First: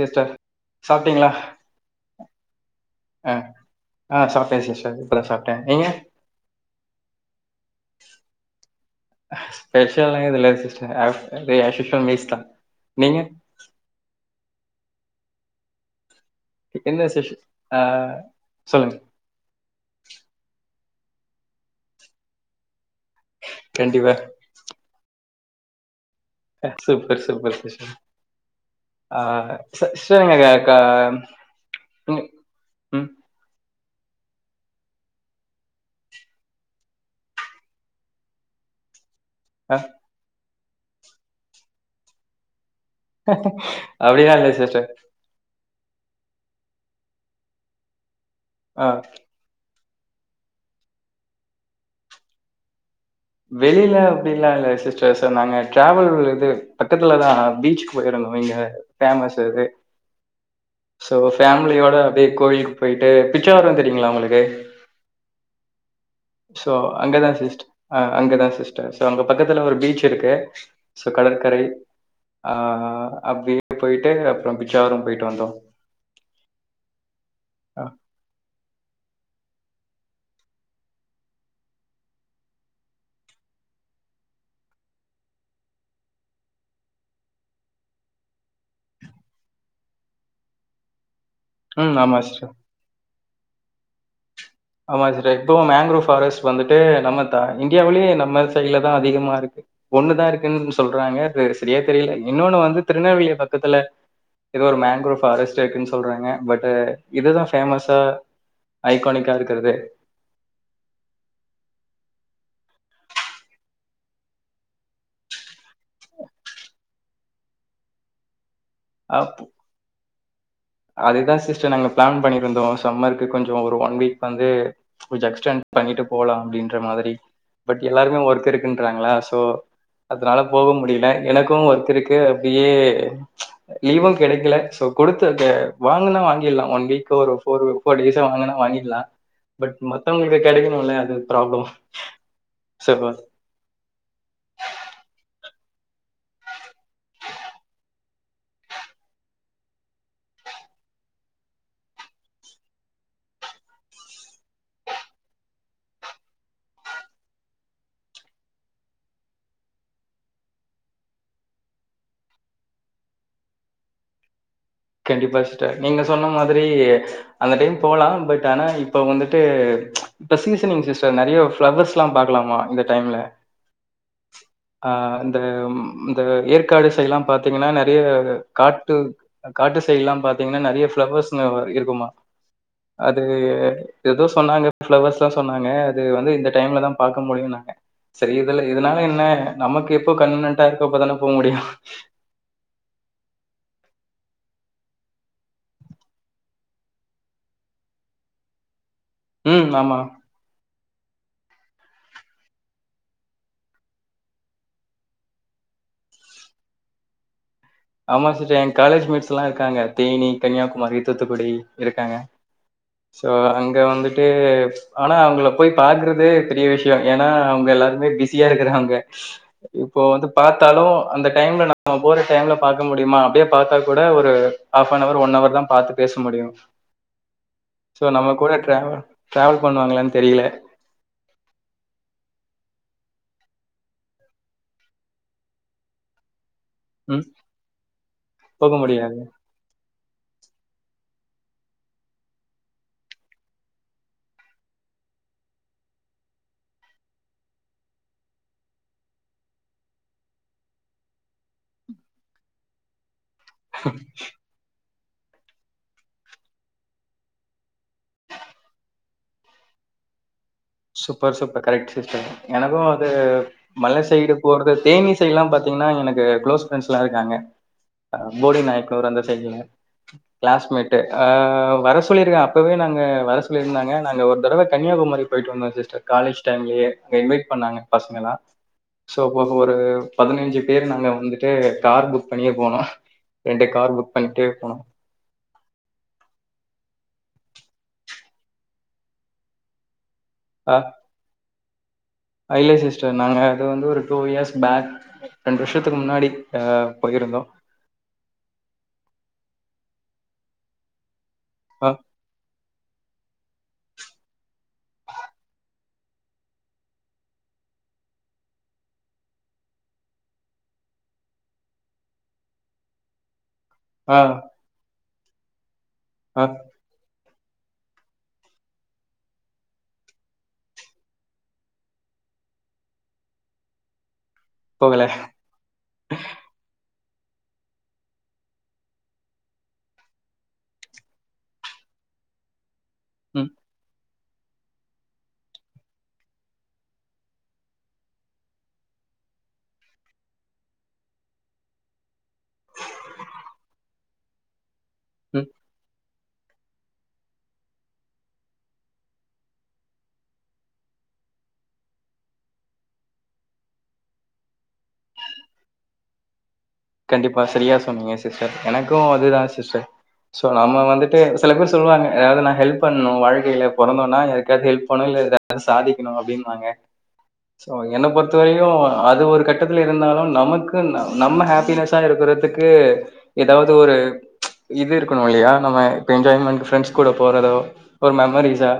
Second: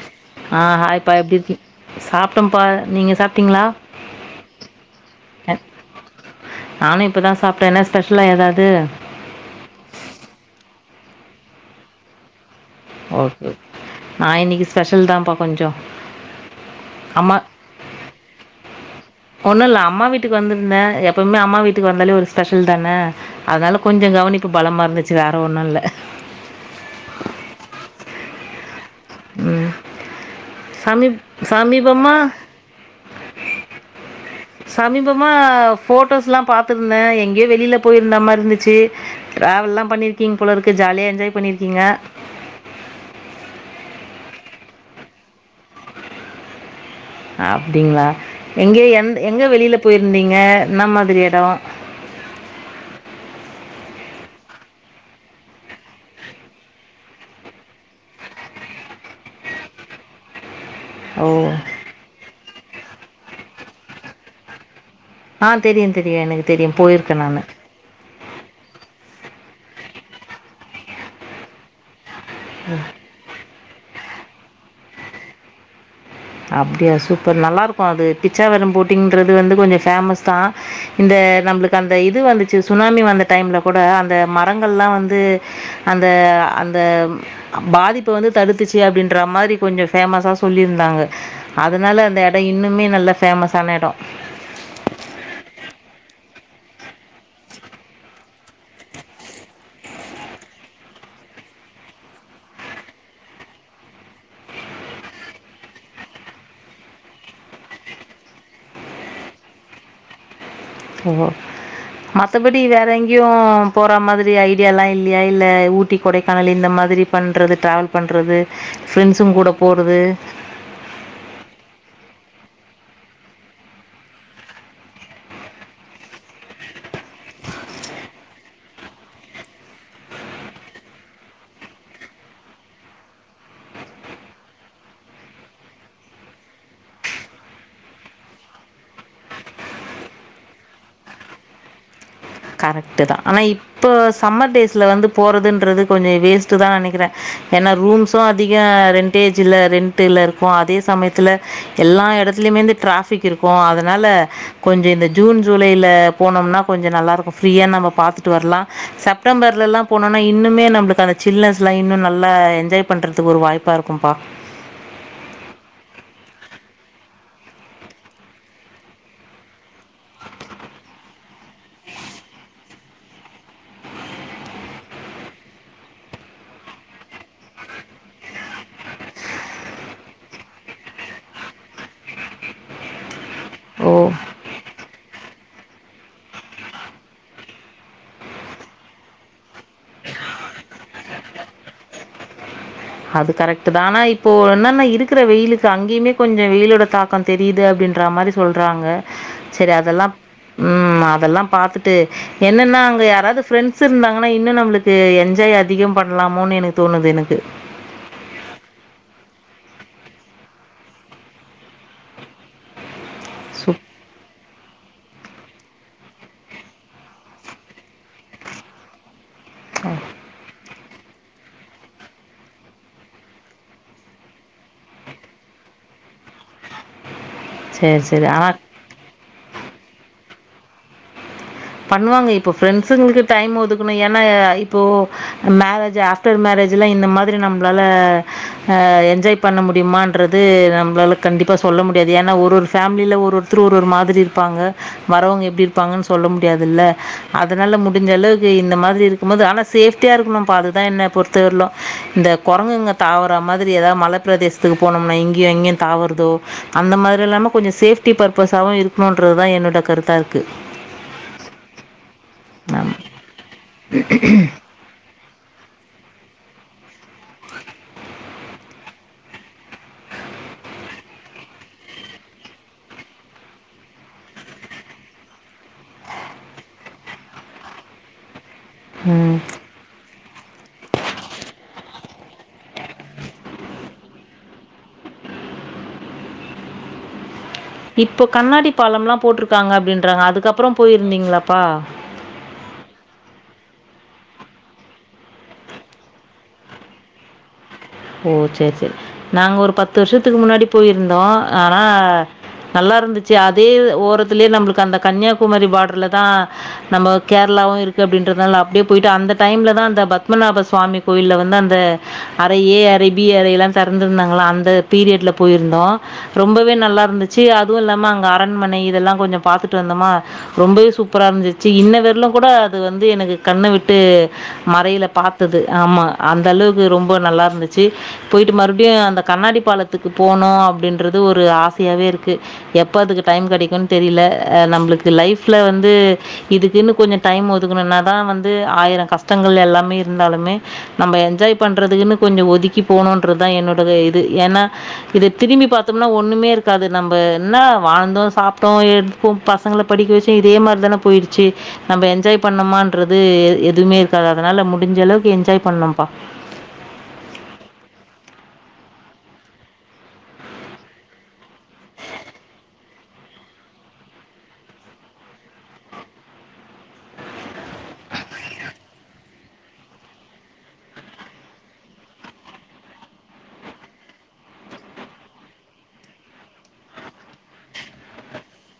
Sister ஆ இப்ப சாப்பிட்டீங்களா எப்படி இருக்கிங் சாப்ட்டோம்ப்பா நீங்க ஆ சாப்ட்டீங்களா ஆ சாப்பிட்டேன் சிஸ்டர் இப்போ தான் அ சாப்பிட்டேன் நீங்க நானு இப்பதா சாப்ட்டே என்ன ஸ்பெஷலா ஏதாவது ஸ்பெஷல்லா ஏதும் இல்ல சிஸ்டர் ஆஷ்யூசுவல் மீல்ஸ் தான் நீங்க ஓகே ஓகே நா இன்னைக்கு ஸ்பெஷல் தான்ப்பா கொஞ்சம் என்ன ஸ்பெஷல் ஆ சொல்லுங்க ஒன்னுல்ல அம்மா வீட்டுக்கு வந்திருந்தே எப்பமே அம்மா வீட்டுக்கு வந்தாலே ஒரு ஸ்பெஷல் தானே அதனால கொஞ்சோ கண்டிப்பா கவனிப்பு பலமா இருந்துச்சு வேற ஒண்ணு இல்ல சூப்பர் சூப்பர் சிஸ்டர் ஆ சிஸ்டர் இங்க கா சமீப் சமீபமா ம் சமீபமா போட்டோஸ்லா பாத்திருந்தேன் எங்கயோ வெளில போயிருந்தா மாறி இருந்துச்சு ஆ, ட்ராவெல்லா பண்ணிருக்கிங்க போலருக்கு ஜாலியா என்ஜாய் பண்ணிருக்கீங்க அப்படிலா இல்ல சிஸ்டர் அப்டிங்களா எங்க எ எங்க வெளில போயிருந்தீங்க என்ன மாதிரி எடோ வெளில அப்டில்லா இல்ல சிஸ்டர்ஸ் நாங்க டிராவல் இது பக்கத்துலதா பீச்சுக்கு போயிருந்தோ இங்க ஃபேமஸ் அது ஸோ ஓ! ஃபேமிலியோட அப்டியே கோவிலுக்கு போய்ட்டு பிச்சாவரோம் தெரியுங்களா உங்களுக்கு ஆ, தெரியு தெரியு எனக்கு தெரியு, போயிருக்கே நானு ஆ அங்கதா சிஸ்டர், சோ அங்க பக்கத்துல ஒரு பீச் இருக்கு சோ கடற்கரை ஆ அப்டியே போய்ட்டு அப்பற பிச்சாவரம் போயிட்டு வந்தோ அப்டியா சூப்பர் நல்லா இருக்கு ஆ, அது பிச்சாவரம் போட்டிங்ன்றது வந்து கொஞ்சோ பேமஸ்தா இந்த நம்மளுக்கு அந்த இது வந்துச்சு சுனாமி வந்த டைம்ல கூட அந்த மரங்கள்லா வந்து அந்த அந்த பாதிப்ப வந்து தடுத்துச்சு அப்டின்ற மாரி கொஞ்சோ ஃபேமஸா சொல்லிருந்தாங்க ம் அதுனால ஆமா அந்த எடோ சிஸ்டர் இன்னுமே நல்ல ஃபேமஸான எடோ ஆமா சிஸ்டர் இப்பவு மேங்க்ரோ ஃபாரெஸ்ட் வந்துட்டு நம்ம தா இந்தியாவ்லயே நம்ம சைடுலதா அதிகமா இருக்கு ஒண்ணுதா இருக்குன்னு சொல்றாங்க சரியா தெரியல இன்னொன்னு வந்து திருநெல்வேலி பக்கத்துல எதோ ஒரு மேங்கரோவ் ஃபாரஸ்ட் இருக்குன்னு சொல்றாங்க பட் இதுதா ஃபேமஸா ஐகானிக்கா இருக்கிறது ஓ மத்தபடி வேற எங்கேயு போற மாதிரி ஐடியால்லா இல்லியா இல்ல ஊட்டி கொடைக்கானல் இந்த மாதிரி பண்றது டிராவல் பண்றது ஃப்ரெண்ட்ஸ்ங்க கூட போறது அதுதா சிஸ்டர் நாங்க பிளான் பண்ணிருந்தோ சம்மருக்கு கொஞ்சோ ஒரு ஒன் வீக் வந்து கொஞ்சோ எக்ஸ்டண்ட் பண்ணிட்டு போலா அப்டின்ற மாதிரி பட் எல்லாருமே ஒர்க் இருக்குன்றாங்களா சோ அதனால போக முடியல எனக்கு ஒர்க் இருக்கு அப்டியே லீவு கெடைக்கல சோ குடுத்து த வாங்கனா வாங்கிட்லா ஒன் வீக் ஒரு ஃபோ ஃபோர் டேஸ்சா வாங்கனா வாங்கிட்லா பட் மத்தவங்களுக்கு கெடைக்கணும்ல அது ப்ராப்ளம் சோ கரெக்ட்டுதா ஆனா இப் போ சம்மர் டேஸ்ல வந்து போறதுன்றது கொஞ்சோ வேஸ்ட்டுதா நெனைக்கிறே ஏன்னா ரூம்ஸும் அதிக ரெண்ட் டேஜில ரெண்ட்டுல இருக்கு அதே சமயத்துல எல்லா எடத்துலயுமே இந்த டிராஃபிக் இருக்கு அதனால கொஞ்சோ இந்த ஜூன் ஜூலைல போனோம்னா கொஞ்சோ நல்லா இருக்கு ஃப்ரீயா நம்ம பாத்துட்டு வரலா, செப்டம்பர்ல ல்லா போனோம். னா இன்னுமே நம்மளுக்கு அந்த ஜில்னஸ் லா இன்னு நல்ல என்ஜாய் பண்றதுக்கு ஒரு வாய்ப்பா இருக்கும்பா கண்டிப்பா சிஸ்டர் நீங்க சொன்ன மாதிரி அந்த டைம் போகலா பட் ஆனா இப்ப வந்துட்டு இப்ப சீசனிங் சிஸ்டர் நறைய ஃப்ளவர்ஸ்லா பாக்கலாமா இந்த டைம்ல ஆ இந்த இந்த ஏற்காடு சைடுலா பாத்தீங்கனா நறைய காட்டு காட்டு சைடுல்லா பாத்தீங்னா நறைய ஃப்ளவர்ஸ்ங்க இருக்குமா அது ஓ! ஏதோ சொன்னாங்க ஃபிளவர்ஸ்ல்லா சொன்னாங்க அது வந்து இந்த டைம்லதா பாக்க முடியுனாங்க சரி இதுல்ல இதனால என்ன நமக்கு எப்போ கன்வீனியன்டா இருக்கோ அப்பதானே போ முடியு அது கரெக்ட்தா ஆனா இப்போ என்னன்ன இருக்கிற வெயிலுக்கு அங்கயுமே கொஞ்சோ வெயிலோட தாக் க தெரியுது அப்டின்ற மாரி சொல்றாங்க, ம். செரி ஆமா. அதெல்லா ம் அதெல்லா பாத்துட்டு என்னன்னா அங்க யாராவது ஃப்ரெண்ட்ஸ் இருந்தாங்கன்னா இன்னு நம்மளுக்கு என்ஜாய் அதிகம் பண்ணலாமோனு எனக்கு தோணுது எனக்கு ஆமா சிஸ்டர் எ காலேஜ் மெட்ஸ்லா இருக்காங்க தேனி, கன்னியாகுமரி, தூத்துக்குடி இருக்காங்க சோ அங்க சூப் வந்துட்டு ஆனா அவங்கள போய் பாக்குறதே பெரிய விஷயோ ஏன்னா அவங்க எல்லாரு மே பிஸியா இருக்குறாங்க இப்போ வந்து பாத்தாலு அந்த டைம்ல நம்ம போற டைம்ல பாக்க முடியுமா அப்டியே பாத்தா கூட ஒரு half an hour one hour தா பாத்து பேச முடியு சரி, சோ நம்ம சரி. கூட ஆனா ட்ராவல் ட்ராவல் பண்ணுவாங்களான்னு தெரியல பண்ணுவாங்க இப்போ ப்ரெண்ட்ஸுங்களுக்கு டைம் ஒதுக்கணும் ஏன்னா இப்போ மேரேஜ்ஜா ஆஃப்டர் மேரஜ்லாம் இந்த ம். மாதிரி நம்மளால போக முடியாது. என்ஜாய் பண்ண முடியுமான்றது நம்மளால கண்டிப்பா சொல்ல முடியாது ஏன்னா ஒரு ஒரு ஃபேமிலில ஒரு ஒருத்தர் ஒரு ஒரு மாதிரி இருப்பாங்க வரவங்க எப்படி இருப்பாங்கன்னு சொல்லம் முடியாதில்ல அதனால முடிஞ்ச அளவுக்கு இந்த மாதிரி இருக்கும் போது ஆனா சேஃப்டியா இருக்கணும் பா அதுதான் என்ன பொறு த்த வரையிலும் இந்த குரங்குங்க தாவற மாதிரி ஏதாவது மலைப்பிரதேஸ் த்துக்கு போனோம்னா இங்கயு அங்கயு தாவறதோ அந்த மாதிரி இல்லாம கொஞ்சம் சேஃப்டி பர்பஸாவவு இருக்கணுன்றதுதான் என்னோட கருத்தா இருக்கு சூப்பர் சூப்பர் கரெக்ட் சிஸ்டர் எனக்கும் ஆமாம் அது மல சைடு போறது தேனி சைடெல்லாம் பாத்தீங்கன்னா எனக்கு க்ளோஸ் ப்ரெண்ட்ஸ் எல்லாம் இருக்காங்க போடி நாயக்கனூர் அந்த சைடுல கிளாஸ்மேட்டு அ வர சொல்லிருக்கே அப்பவே நாங்க வர சொல்லியிருந்தாங்க நாங்க ஒரு தடவ கன்னியாகுமரி போய்ட்டு வந்தோ சிஸ்டர் காலேஜ் டைம்லேயே அங்கே இன்வைட் பண்ணாங்க பசங்களலாம் ஸோ ம் போக ஒரு பதினைஞ்சு பேர் நாங்க வந்துட்டு கார் புக் பண்ணியே போனோ ரெண்டு கார் புக் பண்ணிட்டே போனோ இப்போ கண்ணாடி பாலம்லாம் போட்டருக்காங்க அப்படின்றாங்க அதுக்கப்புறம் போயிருந்தீங்களாப்பா அ இல்ல சிஸ்டர் நாங்க அது வந்து ஒரு டூ இயர்ஸ் பேக் ரெண்டு வருஷத்துக்கு முன்னாடி அ போயிருந்தோ ஓ சரி சரி நாங்க ஒரு பத்து வருஷத்துக்கு முன்னாடி போயிருந்தோ ஆனா அ, நல்லா இருந்துச்சு அதே ஓரத்திலே நம்மளுக்கு அந்த கன்னியாகுமரி பார்டர்ல தா நம்ம கேரளாவும் இருக்கு அப்படின்றதுனால அப்படியே போயிட்டு அந்த டைம்ல தான் அந்த பத்மநாப சுவாமி கோயில்ல வந்து அந்த அ இந்த ஏ அரபி அறை எல்லா ஆ, திறந்திருந்தாங்கள்ள அந்த பீரியட்ல போயிருந்தோ அ ரொம்பவே நல்லா இருந்துச் சீ அதுவு இல்லாம அங்கே அரண்மனை இதெல்லா கொஞ்சம் பார்த்துட்டு வந்தோமா ரொம்பவே சூப்பரா இருந்துச்சு இன்ன வரலும் கூட அது வந்து எனக்கு கண்ண விட்டு போகல. மறைல பார்த்தது ஆமா அந்த அளவுக்கு ரொம்ப நல்லா இருந்துச்சு போயிட்டு மறுபடியு அந்த கண்ணாடி பாலத்துக்கு போனு அப்டின்றது ஒரு ஆசையாவே இருக்கு எப் ப அதுக்கு டைம் ம். கிடைக்குன்னு தெரியல அ நம்ளுக்கு லைஃப்ல வந்து இதுக்குன்னு கொஞ்ஜோ டைம் ஒதுக்கணுன்னாதான் வந்து ஆயிரம் கஷ்டங்கள் எல்லாமே இருந்தாலுமே நம்ப என்ஜாய் பண் றதுக்குன்னு கொஞ்சோ ஒதுக்கி போனும்ன்றதுதா என்னோட இது ஏன்னா இது திரும்பி பாத்த இன்னும் ஒண்ணுமே இருக்காது நம்ம என்ன வாழ்ந்தோ சாப்பிட்டோ எடுப்போ பசங்களை படிக்க வெச்சோம் இதே மாதிரி தான போயிருச்சே நம்ப என்ஜாய் பண்ணோமான்றது எ எதுவுமே இருக்காது அதனால முடிஞ்சளவுக்கு என்ஜாய் பண்ணும்ப்பா கண்டிப்பா சரியா சொன்னீங்க சிஸ்டர் எனக்கும் அதுதான் சிஸ்டர் சோ நம்ம வந்துட்டு சில பேர் சொல்வாங்க எதாவது நான் ஹெல்ப் பண்ணணு வாழ்க்கையில பொறந்தோம்னா யாருக்காவது ஹெல்ப் பண்ணும் இல்ல இந்த சாதிக்கணு அப்டின் பாங்க சோ என்ன பொறுத்த வரையு அது ஒரு கட்டத்துல இருந்தாலு நமக்கு நம்ம ஹேப் பினஸா இருக்குறதுக்கு எதாவது ஒரு இது இருக்கணும் இல்லையா நம்ம இப்போ என்ஜாய்மண்ட் ஃப்ரெண்ட்ஸ் கூட போறதோ ஒரு மெமரிஸா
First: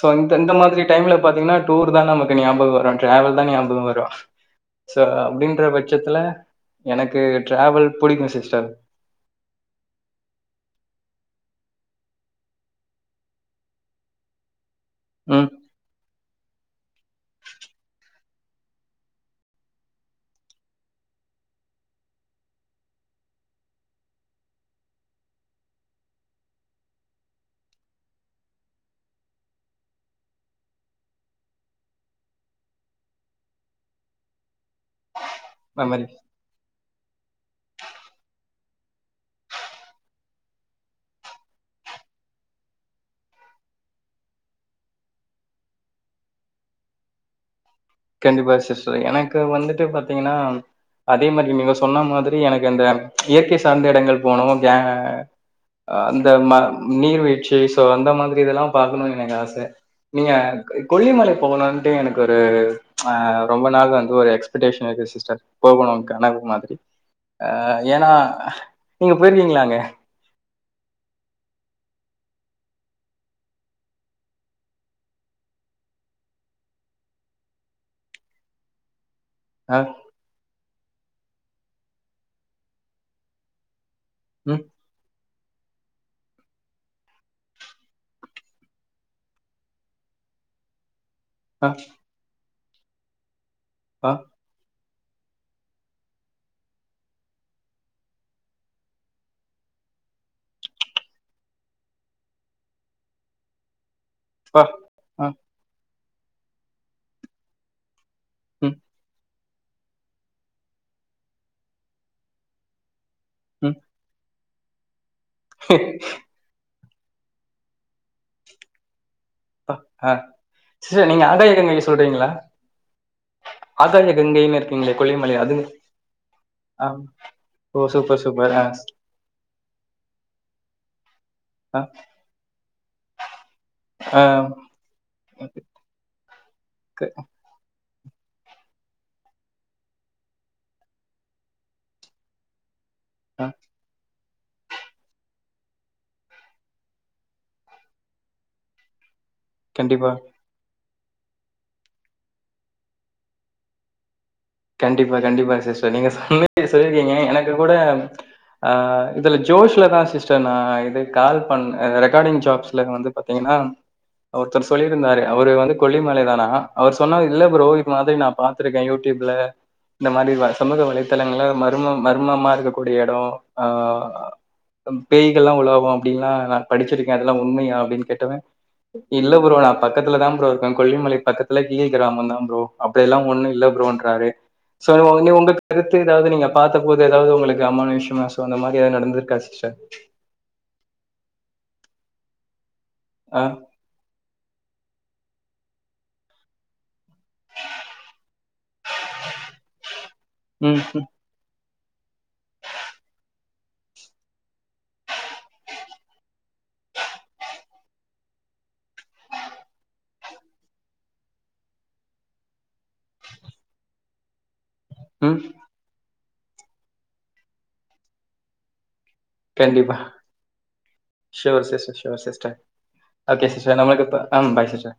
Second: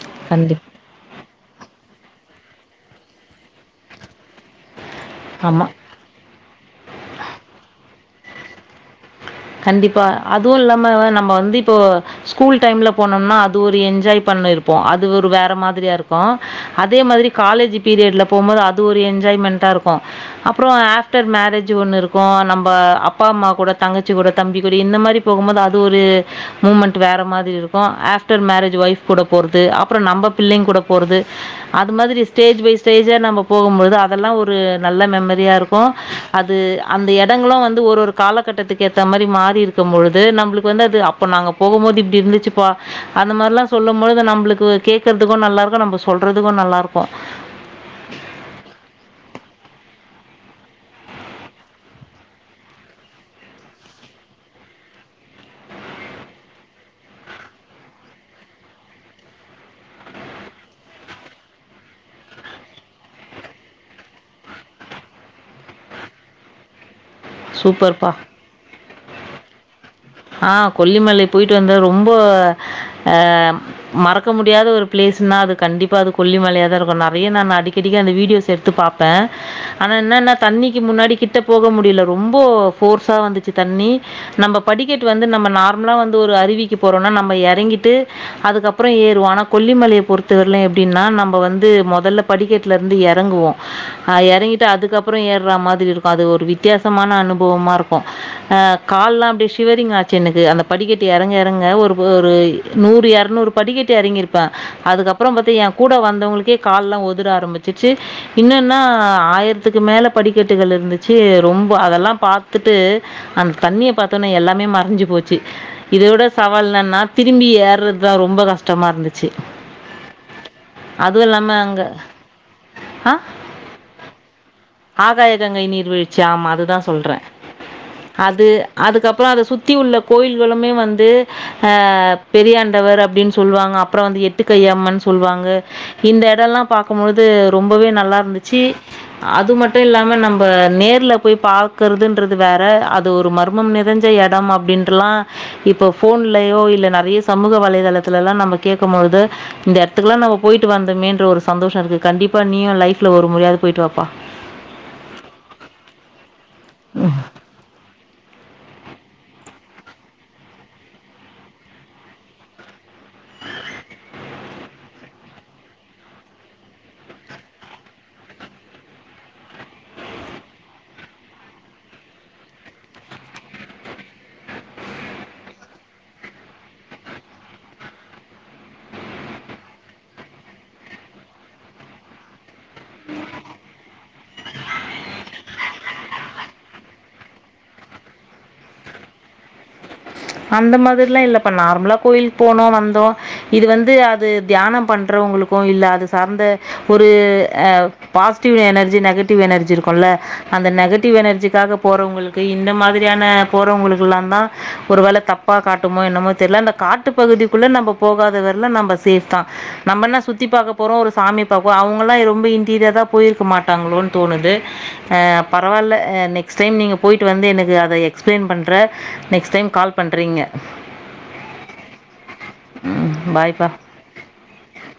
சோ இந்த இந்த கண்டிப்பா மாதிரி டைம்ல பாத்தீங்கன்னா டூர் தா நமக்கு ஞாபகம் வரும் ட்ராவல் தா ஞாபகம் வரும் சோ அப்டீன்ற ஆமா. பட் பட்சத்துல எனக்கு டிராவல் புடிக்கு சிஸ்டர் கண்டிப்பா அதுவு இல்லாம நம்ம வந்து இப்போ ஸ்கூல் டைம்ல போனோம்னா அது ஒரு என்ஜாய் பண்ணி இருப்போ அது ஒரு ம். வேற மாதிரியா இருக்கு பா அதே மாதிரி காலேஜ் பீரியட்ல போம்போது அது ஒரு என்ஜாய்மெண்ட்டா இருக்கும் அப்றோ ஆப்டர் மேரேஜ் ஒண்ணு இருக்கு நம்ப அப்பா அம்மா கூட தங்கச்சிகூட தம்பிகூட இந்த மாரி போகும்போது அது ஒரு மூமெண்ட் வேற மாரி இருக்கு ஆப்டர் மேரேஜ் ஒய்ஃப் கூட போறது அப்றோ நம்ம பிள்ளைங் கூட போறது அது மாதரி ஸ்டேஜ் பை ஸ்டேஜா நம்ம போகும்போது அதெல்லா ஒரு நல்ல மெம்மர் ரியா இருக்கு மாரி அது அந்த எடங்களு வந்து ஒரு ஒரு கால கட்டத்துக்கு ஏத்த மாரி மாறி இருக்கும் பொழுது நம்முளுக்கு வந்து அது அப்போ நாங்க போகும் போது இப்பிடி இருந்துச்சுப்பா அந்த மாரில்லா சொல்லும் பொழுது நம்முளுக்கு கேக்குறதுக்கு நல்லா இருக்கு நம்ப சொல்றதுக்கு நல்லா இருக்கு கண்டிப்பா சிஸ்டர் எனக்கு வந்துட்டு பாத்தீங்கனா அதே மாதிரி நீங்க சொன்ன மாதிரி எனக்கு இந்த ச் இயற்கை சார்ந்த இடங்கள் போனு ஏ அந்த ம நீர்வீழ்ச்சி சோ அந்த மாதிரி இதெல்லா பாக்கணு எனக்கு ஆச நீங்க கொல்லிமலை போகணுன்ட்டு எனக்கு ஒரு ஆ ரொம்ப நாள் வந்து ஒரு எக்ஸ்பெக்டேஷன் இருக்கு சிஸ்டர் போகணு கனவு மாதிரி ஆ ஏனா சூப்பர்ப்பா நீங்க போயிருக்கீங்களாங்க ஆ கொல்லிமலை போய்ட்டு வந்த ரொம்ப ஆ மறக்க முடியாத ஒரு பிளேஸ்னா அது கண்டிப்பா அது கொல்லிமலையா தா இருக்கு நெறைய நா அடிக்கடிக்க அந்த வீடியோஸ் எடுத்து பாப் ப்ப ஆ ஆனா என்னன்ன தண்ணிக்கி முன்னாடி கிட்ட போக முடியல ரொம்ப போர்ஸா வந்துச்சு தண்ணி நம்ம ம் படிக்க வந்து நம்ப நார்மலா வந்து ஒரு அருவிக்கு போறோனா நம்ம எறங்கிட்டு அதுக்கப்புறோ ஏறுவோ ஆனா கொல்லிமலைய பொறு த்தவர்ல எப்டினா நம்ம வந்து ஆ முதல்ல படிக்கட்டுல இருந்து எறங்குவோ ஆ எறங்கிட்டு அதுக்கப் ப்புறோ ஏற மாதிரி இருக்கு அது ஒரு வித்தியாசமான அனுபவமா இருக்கு அ கால்லா அப்டி ஸ் சிவரிங் ஆச்சு எனக்கு அந்த படிக்கட்டு இறங்க இறங்க ஒரு ஒரு நூறு எரநூறு படிக்கட்டு இறங்கிரு ப்ப ஆ ஆ அதுக்கப்புறோ பாத்தீ ஏ கூட வந்தவங்களுக்கே கால் எல்லா ஒதுர ஆரம்பிச்சிச்சு ம் இன்னன்னா ஆயிரத்துக்கு மேல படிக்கட்டுகள் இருந்துச்சு ரொம்ப அதெல்லா பாத் துட்டு அந்த ம் தண்ணிய பாத்தவுனே எல்லாமே மறைஞ்சு போச்சு இதோ விட சவால் என்னனா திரும்பி ஏற்றதா ரொம்ப கஷ்டமா இருந்து ப்ப அ சிஸ்டர் நீங்க அதுவும் ஆகாய இல்லாமல் கங்கைல அங்கே சொல்றீங்களா ஆ ஆகாக கங்கைன்னர் ஆகாய கங்கை நீர் வீழ்ச்சு ஆமா அதுதா ஆ சொல்றே ஓ சூப்பர் அது சூப்பர் ஆ அதுக்கப்புறோ அத சுத்தி உள்ள கோயில்களுமே வந்து பெரியாண்டவர் அப்டின் சொல்லுவாங்க அப் அப்புறோ ஆ ஆ வந்து எட்டு கைய் அம்மன் சொல்லுவாங்க இந்த எடல்லா க- பாக்கும்பொழுது ரொம்பவே நல்லா இருந்துச்சி அது மட்டு இல்லாம நம்ப நேர்ல போய் பாக்கறதுன்றது வேற அது ஒரு ஆ மர்மம்னேதன் ஞ்ச எடம் அப்படின்றல்லா இப்ப ஃபோன்லயோ இல்ல நெறைய சமூக வலைதளத்துல ல்லா நம்ம கேட்குபோழுது இந்த கண்டிப்பா. எடத்துக்கெலா நம்ம போய்ட்டு வந்தோமேன்ற ஒரு சந்தோஷோ இருக்கு கண்டிப்பா நீயு லைஃப்ல ஒரு முறையாவ்து போயிட்டு வாப்பா கண்டிப்பா கண்டிப்பா சிஸ்டர் நீங்க சொன்னிங்க சொல்லிருக்கீங்க எனக்கு கூட ஆ இதுல ஜோஷ்ல தா சிஸ்டர் நா இது கால் பண்ண ரெக்கார்டிங் ஜாப்ஸ்ல வந்து பாத்தீங்கனா ஒருத்தர் சொல்லியிருந்தாரு அவரு வந்து கொல்லிமலைதானா அவர் சொன்னாரு இல்ல ப்ரோ இது மாதிரி நா பாத்திருக்கே யூடியூப்ல இந்த மாரி வ சமூக வலைத்தளங்கள்ல மர்ம மர்மமா இருக்கக்கூடிய எடோ ஆ பேய்கள்ல்லா உலாவு அப்டின்லா நா படிச்சிருக்கே அதெல்லா உண்மையா அப்டின் கேட்டவே இல்ல ப்ரோ நா பக்கத்துல தா ப்ரோ இருக்கே கொல்லிமலை பக்கத்துல கிலி கிராமந் தா ப்ரோ அப்பிடியெல்லா ஒண்ணு இல்ல ப்புரோன்றாரு சோ உங்க உங்க கருத்து எதாவ்து நீங்க பாத்த போது எதாவ்து உங்களுக்கு அமானுச விஷயமா சோ அந்த மாரி ஏதாது நடந்திருக்கா சிஸ்டர் அந்த மாதிரிலா இல்லப்பா நார்மலா கோயிலுக்கு போனோ வந்தோ அ இது வந்து அது தியானோ பண்ணறவங்களுக்கு இல்ல அத சார்ந்த ஒரு பாசிட்டிவ் எனர்ஜி ந நெகடிவ் எனர்ஜி இருக்குல்ல அந்த ம். ம். நெகட்டிவ் எனர்ஜிக்காக போறவங்களுக்கு இந்த மாதிரியான போறவங்களுக்கல்லா தா ஒரு வேல தப்பா காட்டுமோ என்னமோ தெரில அந்த காட்டு பகுதிக்குள்ள நம்ம போகாத வரல நம்ம சேஃப் தா நம்மன்ன சுத்தி பாக்க போறோ ஒரு சாமி பாக்கோ அவுங்கல்லா ரொம்ப இன்டீரியரா போயிருக்க மாட்டாங்களோன்னு தோணுது அ ம். பரவால்ல அ நெக்ஸ்ட் டைம் நீங்க போய்ட்டு வந்து எனக்கு அத எக்ஸ்பிளைன் பண்ற நெக்ஸ்ட் டைம் கால் பண்றீங்க சுயர் சிஸ்டர் சுயர் சிஸ்டர் ம் ஓகே பாய்ப்பா சிஸ்டர் நமக்கு இப்பா அ பாய் சிஸ்டர்